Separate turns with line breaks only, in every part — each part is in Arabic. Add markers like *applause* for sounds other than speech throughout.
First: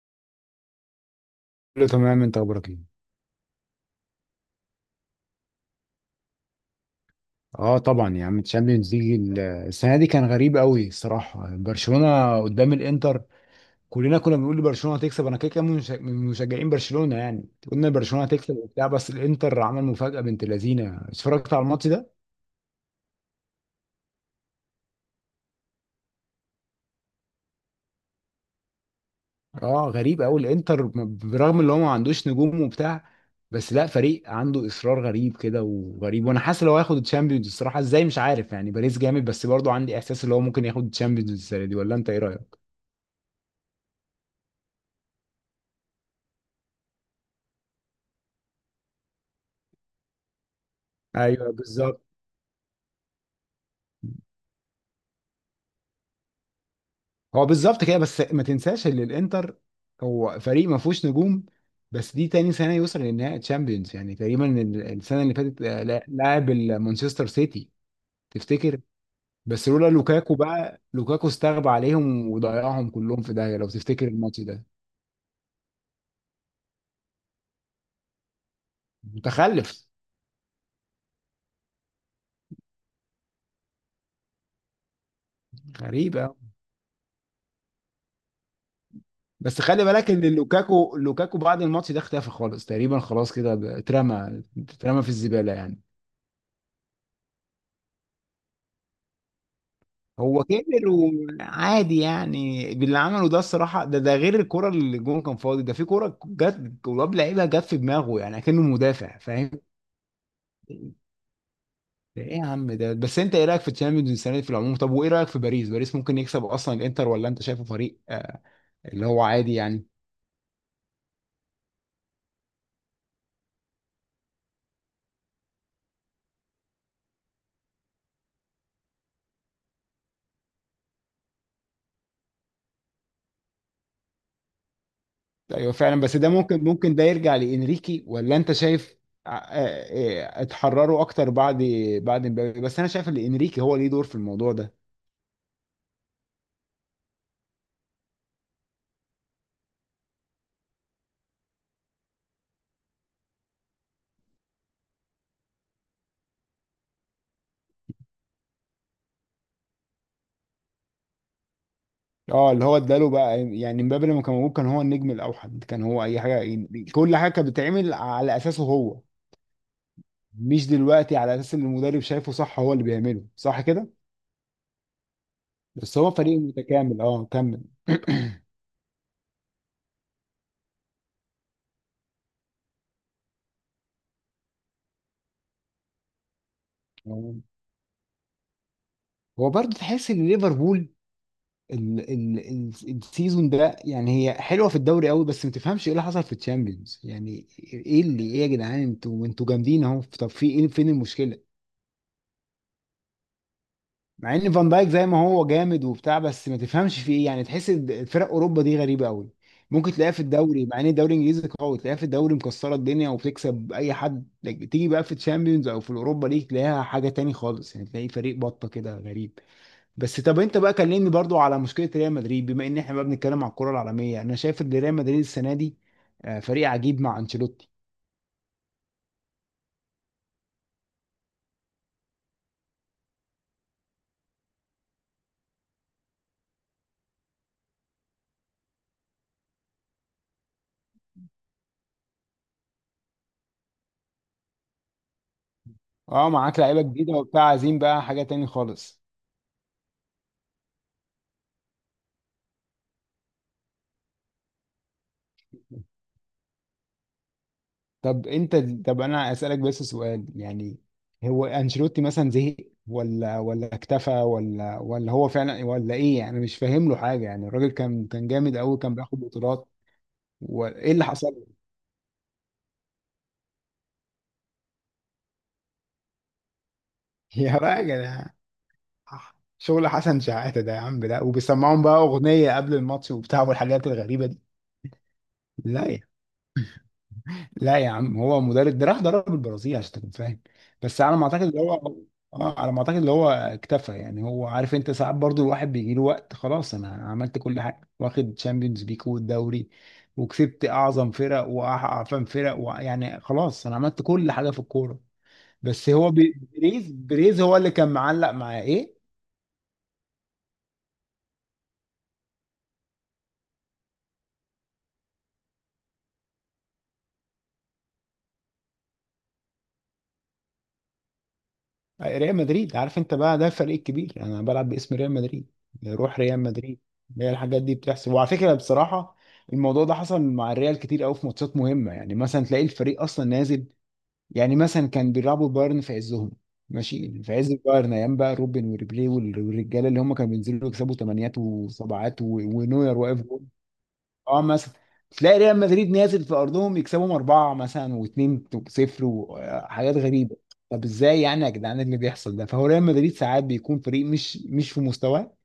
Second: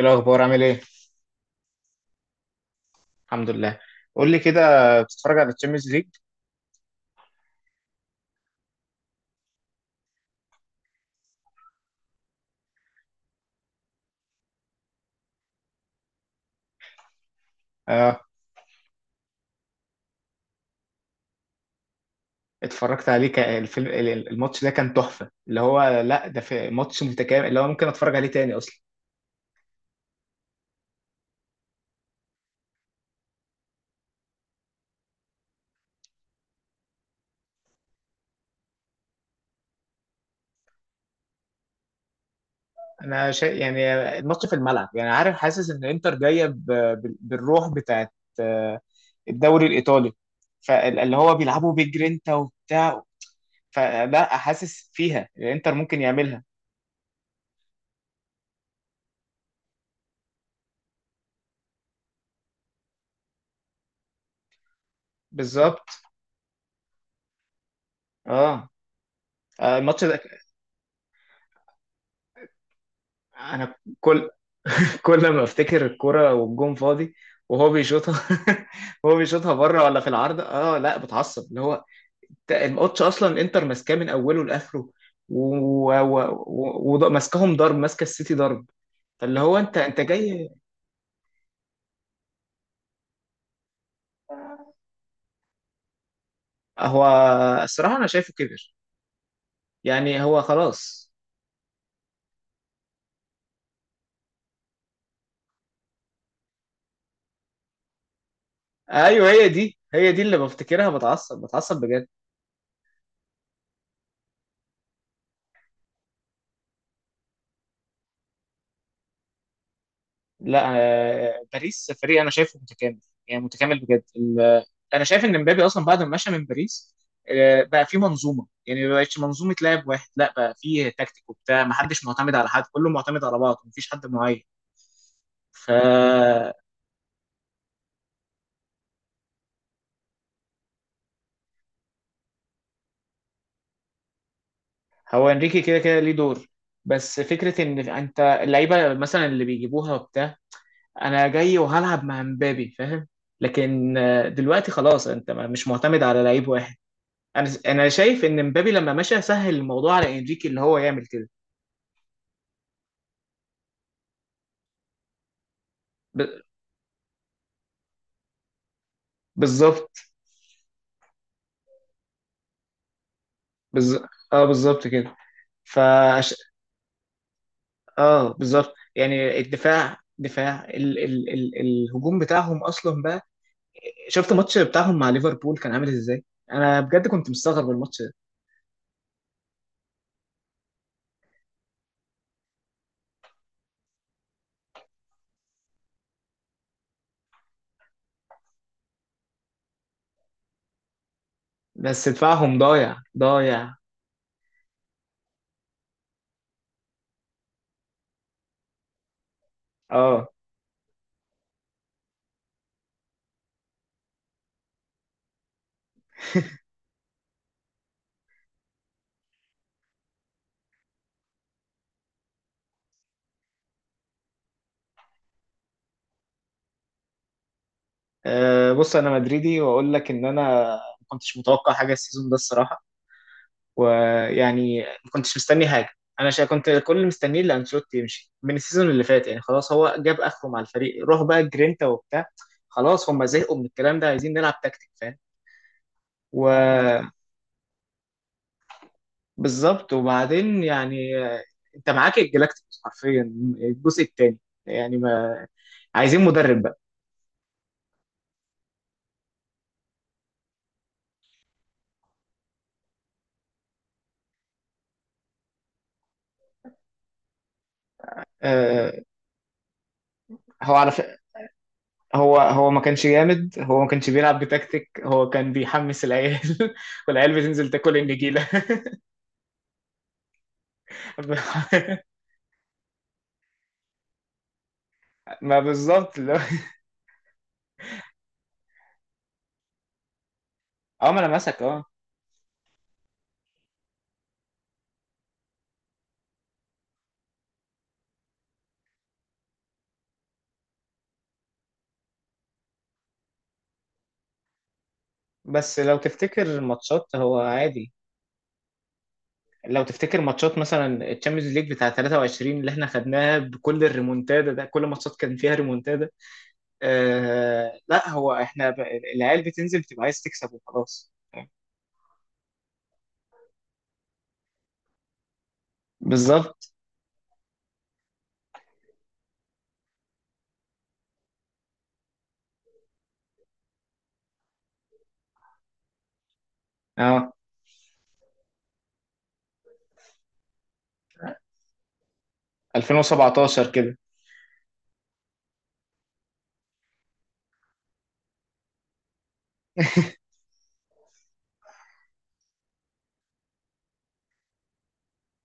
ايه الاخبار، عامل ايه؟
كله تمام، انت اخبارك ايه؟
الحمد لله. قول لي كده، بتتفرج على الشامبيونز ليج؟
اه طبعا يا عم، الشامبيونز ليج السنه دي كان غريب قوي الصراحه. برشلونه قدام الانتر، كلنا كنا بنقول برشلونه هتكسب، انا كده كده من من مشجعين برشلونه يعني، قلنا
اه.
برشلونه هتكسب وبتاع، بس الانتر عمل مفاجاه بنت لذينه. اتفرجت على الماتش ده؟
اتفرجت عليه الماتش ده كان تحفه، اللي هو لا، ده في ماتش متكامل اللي هو ممكن اتفرج عليه تاني اصلا.
اه غريب قوي الانتر، برغم ان هو ما عندوش نجوم وبتاع، بس لا فريق عنده اصرار غريب كده وغريب، وانا حاسس لو هياخد الشامبيونز الصراحه، ازاي مش عارف يعني، باريس جامد بس برضه عندي احساس ان هو ممكن ياخد الشامبيونز السنه دي، ولا انت ايه رايك؟
انا شيء يعني، الماتش في الملعب، يعني عارف، حاسس ان انتر جايه بالروح بتاعت آه، الدوري الايطالي، فاللي هو
ايوه
بيلعبوا
بالظبط.
بجرينتا وبتاع، فلا حاسس فيها الانتر ممكن يعملها.
هو بالظبط كده، بس ما تنساش ان الانتر هو فريق ما فيهوش نجوم، بس دي تاني سنه يوصل لنهائي تشامبيونز، يعني تقريبا السنه اللي فاتت
بالظبط.
لعب مانشستر سيتي.
اه.
تفتكر، بس لولا
الماتش ده
لوكاكو بقى، لوكاكو استغبى عليهم وضيعهم كلهم في داهيه، لو
انا
تفتكر
كل
الماتش ده.
كل ما افتكر الكرة والجون فاضي وهو بيشوطها *laughs* وهو بيشوطها
متخلف.
بره ولا في العارضة، اه لا بتعصب اللي هو. انت الماتش اصلا الانتر ماسكاه من اوله لاخره، وماسكاهم
غريب أوي.
وماسكاهم ضرب، ماسكه السيتي ضرب، فاللي هو
بس
انت
خلي
انت
بالك ان
جاي.
لوكاكو، لوكاكو بعد الماتش ده اختفى خالص تقريبا، خلاص كده اترمى، اترمى في الزباله يعني.
هو الصراحة انا شايفه كبر، يعني هو
هو كبر
خلاص.
وعادي يعني، باللي عمله ده الصراحه، ده ده غير الكره اللي الجون كان فاضي، ده في كره جت ولاب لعيبه جت في دماغه يعني، كأنه مدافع
ايوه، هي
فاهم.
دي هي دي اللي بفتكرها، بتعصب بتعصب بجد.
ده ايه يا عم ده؟ بس انت ايه رايك في تشامبيونز السنه دي في العموم؟ طب وايه رايك في باريس؟ باريس ممكن يكسب اصلا الانتر، ولا انت شايفه فريق آه اللي هو عادي يعني.
لا، باريس فريق انا شايفه متكامل، يعني متكامل بجد انا شايف ان مبابي اصلا بعد ما مشى من باريس بقى في منظومه، يعني ما بقتش منظومه لاعب واحد، لا بقى في تكتيك وبتاع، ما حدش معتمد على حد، كله معتمد على بعض، مفيش حد معين
ايوه فعلا، بس ده
فهو.
ممكن، ممكن ده يرجع لانريكي، ولا انت شايف؟ آه آه اتحرروا اكتر بعد، بعد مبابي، بس انا شايف ان انريكي هو ليه دور في الموضوع ده.
انريكي كده كده ليه دور، بس فكره ان انت اللعيبه مثلا اللي بيجيبوها وبتاع، انا جاي وهلعب مع مبابي فاهم، لكن دلوقتي خلاص انت مش معتمد على لعيب واحد. انا شايف ان مبابي لما مشى سهل الموضوع على انريكي اللي هو يعمل كده.
اه اللي هو اداله بقى يعني، مبابي لما كان موجود كان هو النجم الاوحد، كان هو اي
ب...
حاجه يعني، كل حاجه كانت بتتعمل على اساسه هو،
بالظبط.
مش دلوقتي على اساس اللي المدرب شايفه صح هو اللي بيعمله صح كده.
بز... اه بالظبط كده. ف
بس هو فريق متكامل، اه كمل.
اه
*clears throat*
بالظبط، يعني الدفاع دفاع ال... ال... ال... الهجوم بتاعهم اصلا بقى. شفت الماتش بتاعهم مع ليفربول كان عامل ازاي؟ انا بجد كنت
تمام.
مستغرب الماتش ده،
هو برضه تحس ان ليفربول ال السيزون ده، يعني هي حلوه في الدوري قوي، بس ما تفهمش ايه اللي حصل في الشامبيونز يعني، ايه اللي ايه يا جدعان، انتوا جامدين اهو، طب في ايه فين المشكله؟
بس دفاعهم ضايع ضايع.
مع ان فان دايك زي ما هو جامد وبتاع، بس ما تفهمش في ايه يعني، تحس إن فرق اوروبا دي غريبه قوي، ممكن تلاقيها في
اه.
الدوري، مع ان الدوري الانجليزي قوي، تلاقيها في الدوري مكسره الدنيا وبتكسب اي حد، تيجي بقى في تشامبيونز او في الاوروبا ليج، تلاقيها حاجه تاني خالص يعني، تلاقي فريق بطه كده غريب. بس طب انت بقى كلمني برضو على مشكله ريال مدريد، بما ان احنا بقى بنتكلم على الكره العالميه، انا شايف ان ريال مدريد السنه دي فريق عجيب مع انشيلوتي.
بص انا مدريدي واقول لك ان انا ما كنتش متوقع حاجه السيزون ده الصراحه، ويعني ما كنتش مستني حاجه. انا كنت كل اللي مستنيه اللي انشيلوتي يمشي من السيزون اللي فات، يعني خلاص هو جاب اخره مع الفريق، روح بقى جرينتا وبتاع. خلاص هم زهقوا من الكلام ده، عايزين نلعب تكتيك فاهم.
اه معاك لعيبه
وبالظبط.
جديده وبتاع، عايزين بقى حاجه تاني خالص.
وبعدين يعني انت معاك الجلاكتيكوس حرفيا، الجزء الثاني، يعني ما عايزين مدرب بقى.
طب انت طب انا اسالك بس سؤال يعني، هو انشيلوتي مثلا زهق، ولا ولا اكتفى، ولا ولا هو فعلا، ولا ايه يعني؟ أنا مش فاهم له حاجه يعني، الراجل كان جامد قوي،
آه،
كان بياخد بطولات،
هو على
وايه اللي حصل له؟
هو ما كانش جامد، هو ما كانش بيلعب بتكتيك، هو كان بيحمس العيال *laughs* والعيال
*laughs* يا
بتنزل تاكل
راجل،
النجيله.
شغل حسن شحاته ده يا عم ده، وبيسمعهم بقى
*laughs*
اغنيه قبل الماتش وبتاع والحاجات الغريبه دي.
ما
لا
بالظبط اللي هو.
لا يا عم، هو مدرب ده راح درب البرازيل عشان تكون فاهم، بس
اه
على
ما
ما اعتقد اللي
لمسك.
هو،
اه
اه على ما اعتقد اللي هو اكتفى يعني، هو عارف، انت ساعات برضو الواحد بيجي له وقت، خلاص انا عملت كل حاجه، واخد تشامبيونز ليج والدوري، وكسبت اعظم فرق واعفن فرق و... يعني خلاص انا عملت كل حاجه في الكوره.
بس
بس
لو
هو
تفتكر
بريز،
الماتشات هو
بريز هو اللي كان
عادي،
معلق معاه ايه؟
لو تفتكر ماتشات مثلا الشامبيونز ليج بتاع 23 اللي احنا خدناها بكل الريمونتادا ده، كل ماتشات كان فيها ريمونتادا. آه لا هو احنا العيال بتنزل بتبقى عايز تكسب وخلاص.
ريال مدريد، عارف انت بقى، ده الفريق الكبير، انا بلعب باسم ريال مدريد، روح ريال
بالظبط.
مدريد. هي الحاجات دي بتحصل، وعلى فكره بصراحه الموضوع ده حصل مع الريال كتير قوي في ماتشات مهمه، يعني مثلا تلاقي الفريق اصلا نازل، يعني مثلا كان بيلعبوا بايرن في عزهم، ماشي
اه
في عز البايرن، ايام بقى روبن وريبيري والرجاله، اللي هم كانوا بينزلوا يكسبوا ثمانيات وسبعات ونوير واقف،
2017 كده.
اه مثلا، تلاقي ريال مدريد نازل في ارضهم يكسبهم اربعه مثلا واتنين صفر وحاجات غريبه. طب ازاي يعني يا جدعان؟ إيه اللي بيحصل ده؟ فهو ريال مدريد ساعات بيكون فريق مش في مستواه،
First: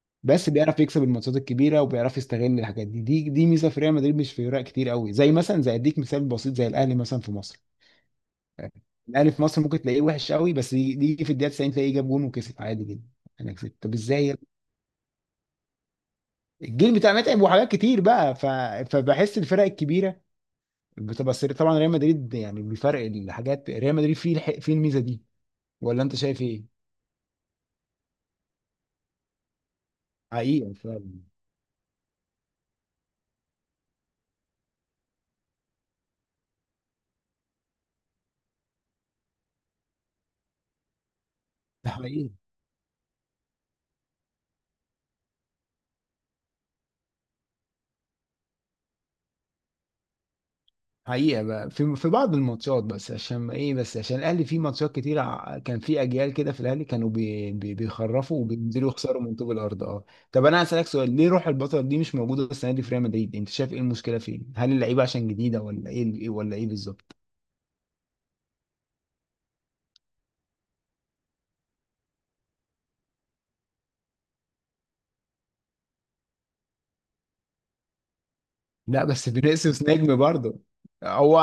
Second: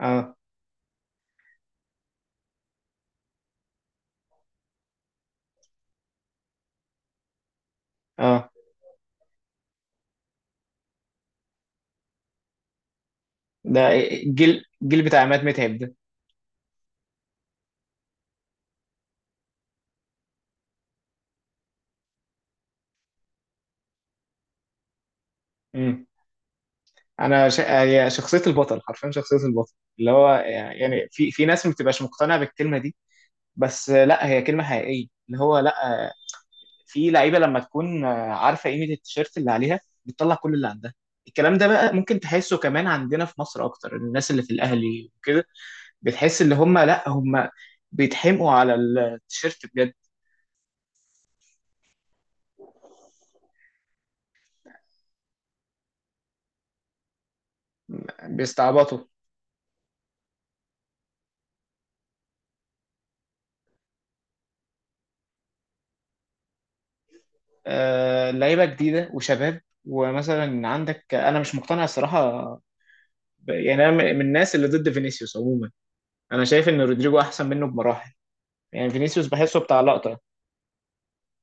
اه
بس بيعرف يكسب الماتشات الكبيره، وبيعرف يستغل الحاجات دي، دي ميزه في ريال مدريد مش في فرق كتير قوي، زي مثلا، زي اديك مثال بسيط، زي الاهلي مثلا في مصر.
اه،
الاهلي في مصر ممكن تلاقيه وحش قوي، بس يجي، يجي في الدقيقه 90 تلاقيه جاب جون وكسب عادي جدا. انا كسبت،
ده
طب ازاي يا ابني؟
الجيل بتاع عماد متعب ده.
الجيل بتاع متعب، وحاجات كتير بقى ف... فبحس الفرق الكبيره بتبقى سري طبعا، ريال مدريد يعني بيفرق الحاجات، ريال مدريد فيه فيه الميزه دي، ولا
امم
انت شايف ايه؟
انا هي شخصيه البطل حرفيا، شخصيه البطل اللي هو،
حقيقه
يعني
فعلا.
في ناس ما بتبقاش مقتنعه بالكلمه دي، بس لا هي كلمة حقيقية اللي هو لا، في لعيبة لما تكون عارفة قيمة التيشيرت اللي عليها بتطلع كل اللي عندها. الكلام ده
ده
بقى ممكن
حقيقي.
تحسه كمان عندنا في مصر، اكتر الناس اللي في الاهلي وكده، بتحس اللي هم لا هم بيتحمقوا على التيشيرت بجد.
حقيقه بقى في في بعض الماتشات، بس عشان ايه؟ بس عشان الاهلي فيه ماتشات كتير، كان فيه اجيال كده في الاهلي كانوا بي بيخرفوا وبينزلوا
بيستعبطوا.
يخسروا من طوب الارض اه. طب انا هسالك سؤال، ليه روح البطل دي مش موجوده السنه دي في ريال مدريد؟ انت شايف ايه المشكله فين؟ هل اللعيبه عشان جديده ولا ايه، ولا ايه بالظبط؟
لعيبه جديده وشباب، ومثلا عندك، انا مش مقتنع الصراحه، يعني انا من الناس اللي ضد فينيسيوس عموما، انا شايف ان رودريجو احسن منه بمراحل، يعني
لا
فينيسيوس
بس
بحسه بتاع
فينيسيوس نجم
لقطه.
برضه، هو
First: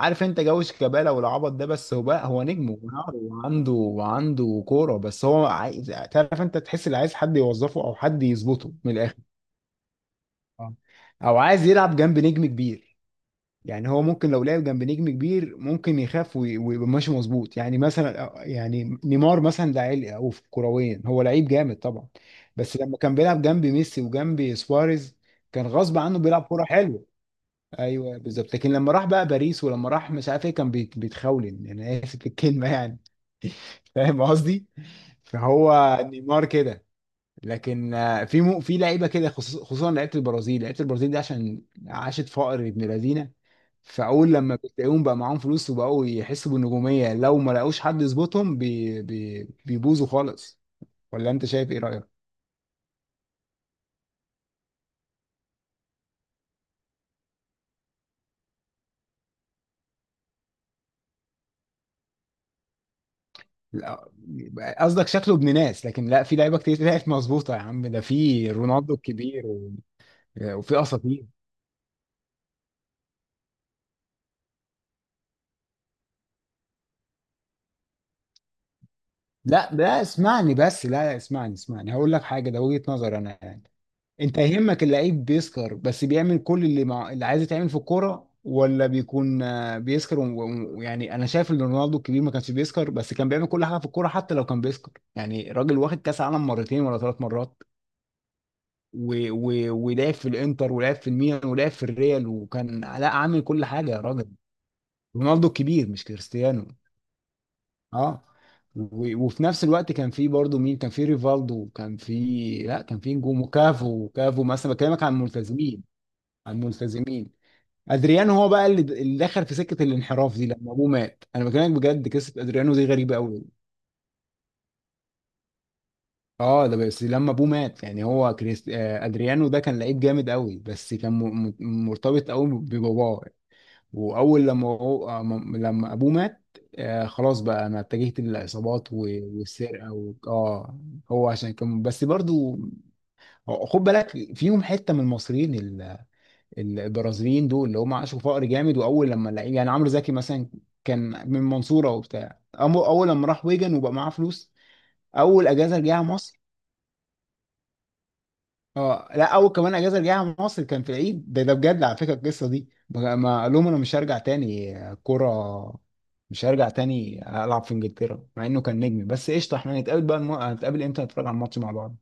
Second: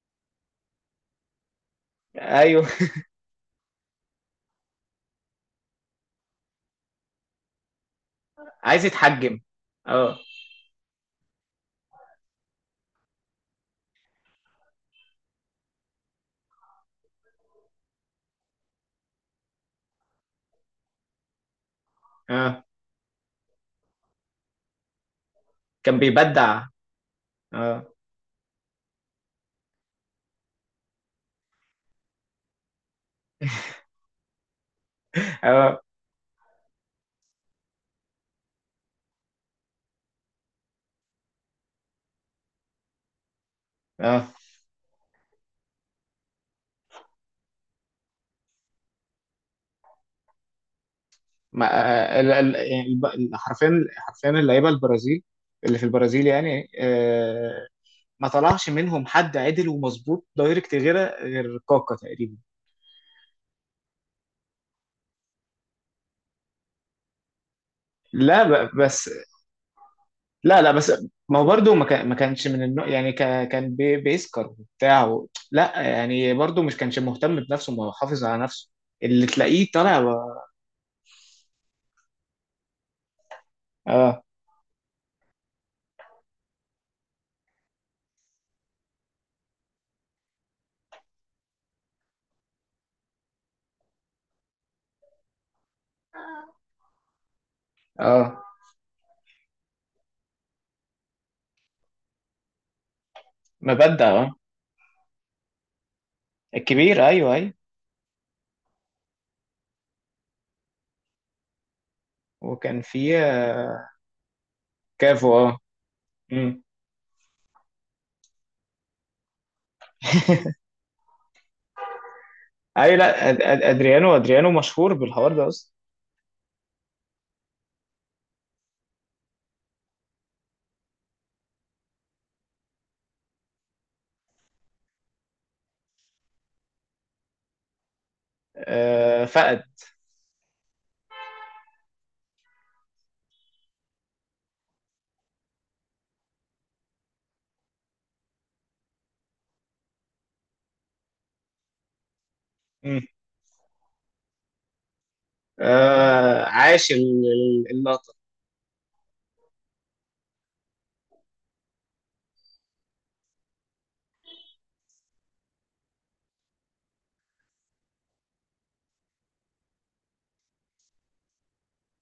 عارف انت جو شيكابالا والعبط ده، بس هو بقى، هو
ايوه،
نجم ونار وعنده وعنده كوره، بس هو عايز، تعرف انت تحس اللي عايز حد يوظفه او حد يظبطه
عايز
من الاخر.
يتحجم. اه
اه. او عايز يلعب جنب نجم كبير، يعني هو ممكن لو لعب جنب نجم كبير ممكن يخاف ويبقى ماشي مظبوط، يعني مثلا يعني نيمار مثلا ده عيل او في كرويا، هو لعيب جامد طبعا،
اه
بس لما كان بيلعب جنب ميسي وجنب سواريز كان غصب
كان
عنه بيلعب كوره
بيبدع.
حلوه.
اه
ايوه بالظبط، لكن لما راح بقى باريس ولما راح مش عارف ايه، كان بيتخولن يعني، انا اسف في الكلمه يعني، *laughs* فاهم قصدي،
اه
فهو نيمار كده. لكن آه، في مو في لعيبه كده خصوصا لعيبه البرازيل، لعيبه البرازيل دي عشان عاشت فقر ابن لذينه،
اه،
فاول لما بتلاقيهم بقى معاهم فلوس وبقوا يحسوا بالنجوميه، لو ما لقوش حد يظبطهم بي بيبوظوا خالص، ولا انت
ما
شايف ايه رايك؟
يعني حرفيا، حرفيا اللعيبه البرازيل، اللي في البرازيل، يعني آه، ما طلعش منهم حد عدل ومظبوط دايركت، غير كاكا تقريبا.
لا قصدك شكله ابن ناس، لكن لا في لعيبه كتير طلعت مظبوطه يا عم، ده
لا
في رونالدو
بس،
الكبير،
لا لا
وفي
بس
اساطير.
ما هو برضه ما كانش من النوع، يعني كان بيسكر وبتاع لا يعني برضه مش كانش مهتم بنفسه، ما هو حافظ على نفسه، اللي تلاقيه
لا
طالع
لا اسمعني بس، لا لا اسمعني، اسمعني هقول لك حاجه، ده وجهه نظر انا يعني،
اه
انت يهمك اللعيب بيسكر، بس بيعمل كل اللي مع... اللي عايز يتعمل في الكوره، ولا بيكون آه، بيسكر و- و- يعني، انا شايف ان رونالدو الكبير ما كانش بيسكر، بس كان بيعمل كل حاجه في الكوره، حتى لو كان بيسكر يعني، راجل واخد كاس عالم مرتين ولا ثلاث مرات
اه
و... و... ولعب في الانتر، ولعب في الميلان، ولعب في الريال، وكان لا عامل كل حاجه يا راجل.
مبدع.
رونالدو الكبير مش كريستيانو.
الكبير، ايوه ايوه،
اه و- وفي نفس الوقت كان في برضه مين؟ كان في ريفالدو، وكان في،
وكان
لا كان في
في
نجوم، وكافو، كافو مثلا بكلمك عن
كافو. اه.
الملتزمين، عن
مم.
الملتزمين. ادريانو هو بقى اللي دخل في سكه الانحراف دي
*laughs*
لما ابوه مات، انا بكلمك بجد قصه ادريانو دي
ايوه،
غريبه
لا
قوي.
ادريانو، ادريانو مشهور بالحوار ده اصلا.
اه ده بس لما ابوه مات يعني، هو كريست... آه، ادريانو ده كان لعيب جامد قوي، بس كان م... مرتبط قوي بباباه، واول لما هو م- لما ابوه مات، آه خلاص بقى انا اتجهت للعصابات و-
فقد.
والسرقه و... اه. هو عشان كان بس برضو هو- خد بالك فيهم حته من المصريين البرازيليين دول اللي هم عاشوا فقر جامد، واول لما لقي، يعني عمرو زكي مثلا كان من المنصوره وبتاع،
مم.
اول لما راح ويجن وبقى معاه فلوس، اول اجازه رجع مصر.
عاش اللقطه.
اه لا اول كمان اجازه رجعها مصر كان في العيد ده، ده بجد على فكره القصه دي، بقى- ما قال لهم انا مش هرجع تاني كوره، مش هرجع تاني العب في انجلترا مع انه كان نجم، بس قشطه، احنا هنتقابل بقى الم... هنتقابل امتى نتفرج على الماتش مع بعض؟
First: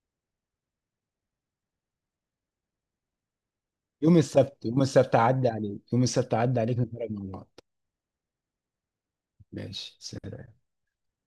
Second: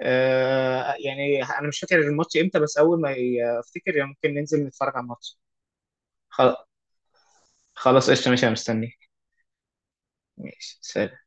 يعني انا مش فاكر الماتش امتى، بس اول ما افتكر يعني
يوم
ممكن ننزل
السبت، يوم
نتفرج على
السبت
الماتش.
عدى عليك، يوم السبت
خل-
عدى عليك نتفرج مع بعض.
خلاص قشطه، ماشي، انا مستنيك.
ماشي سلام.
ماشي، سلام.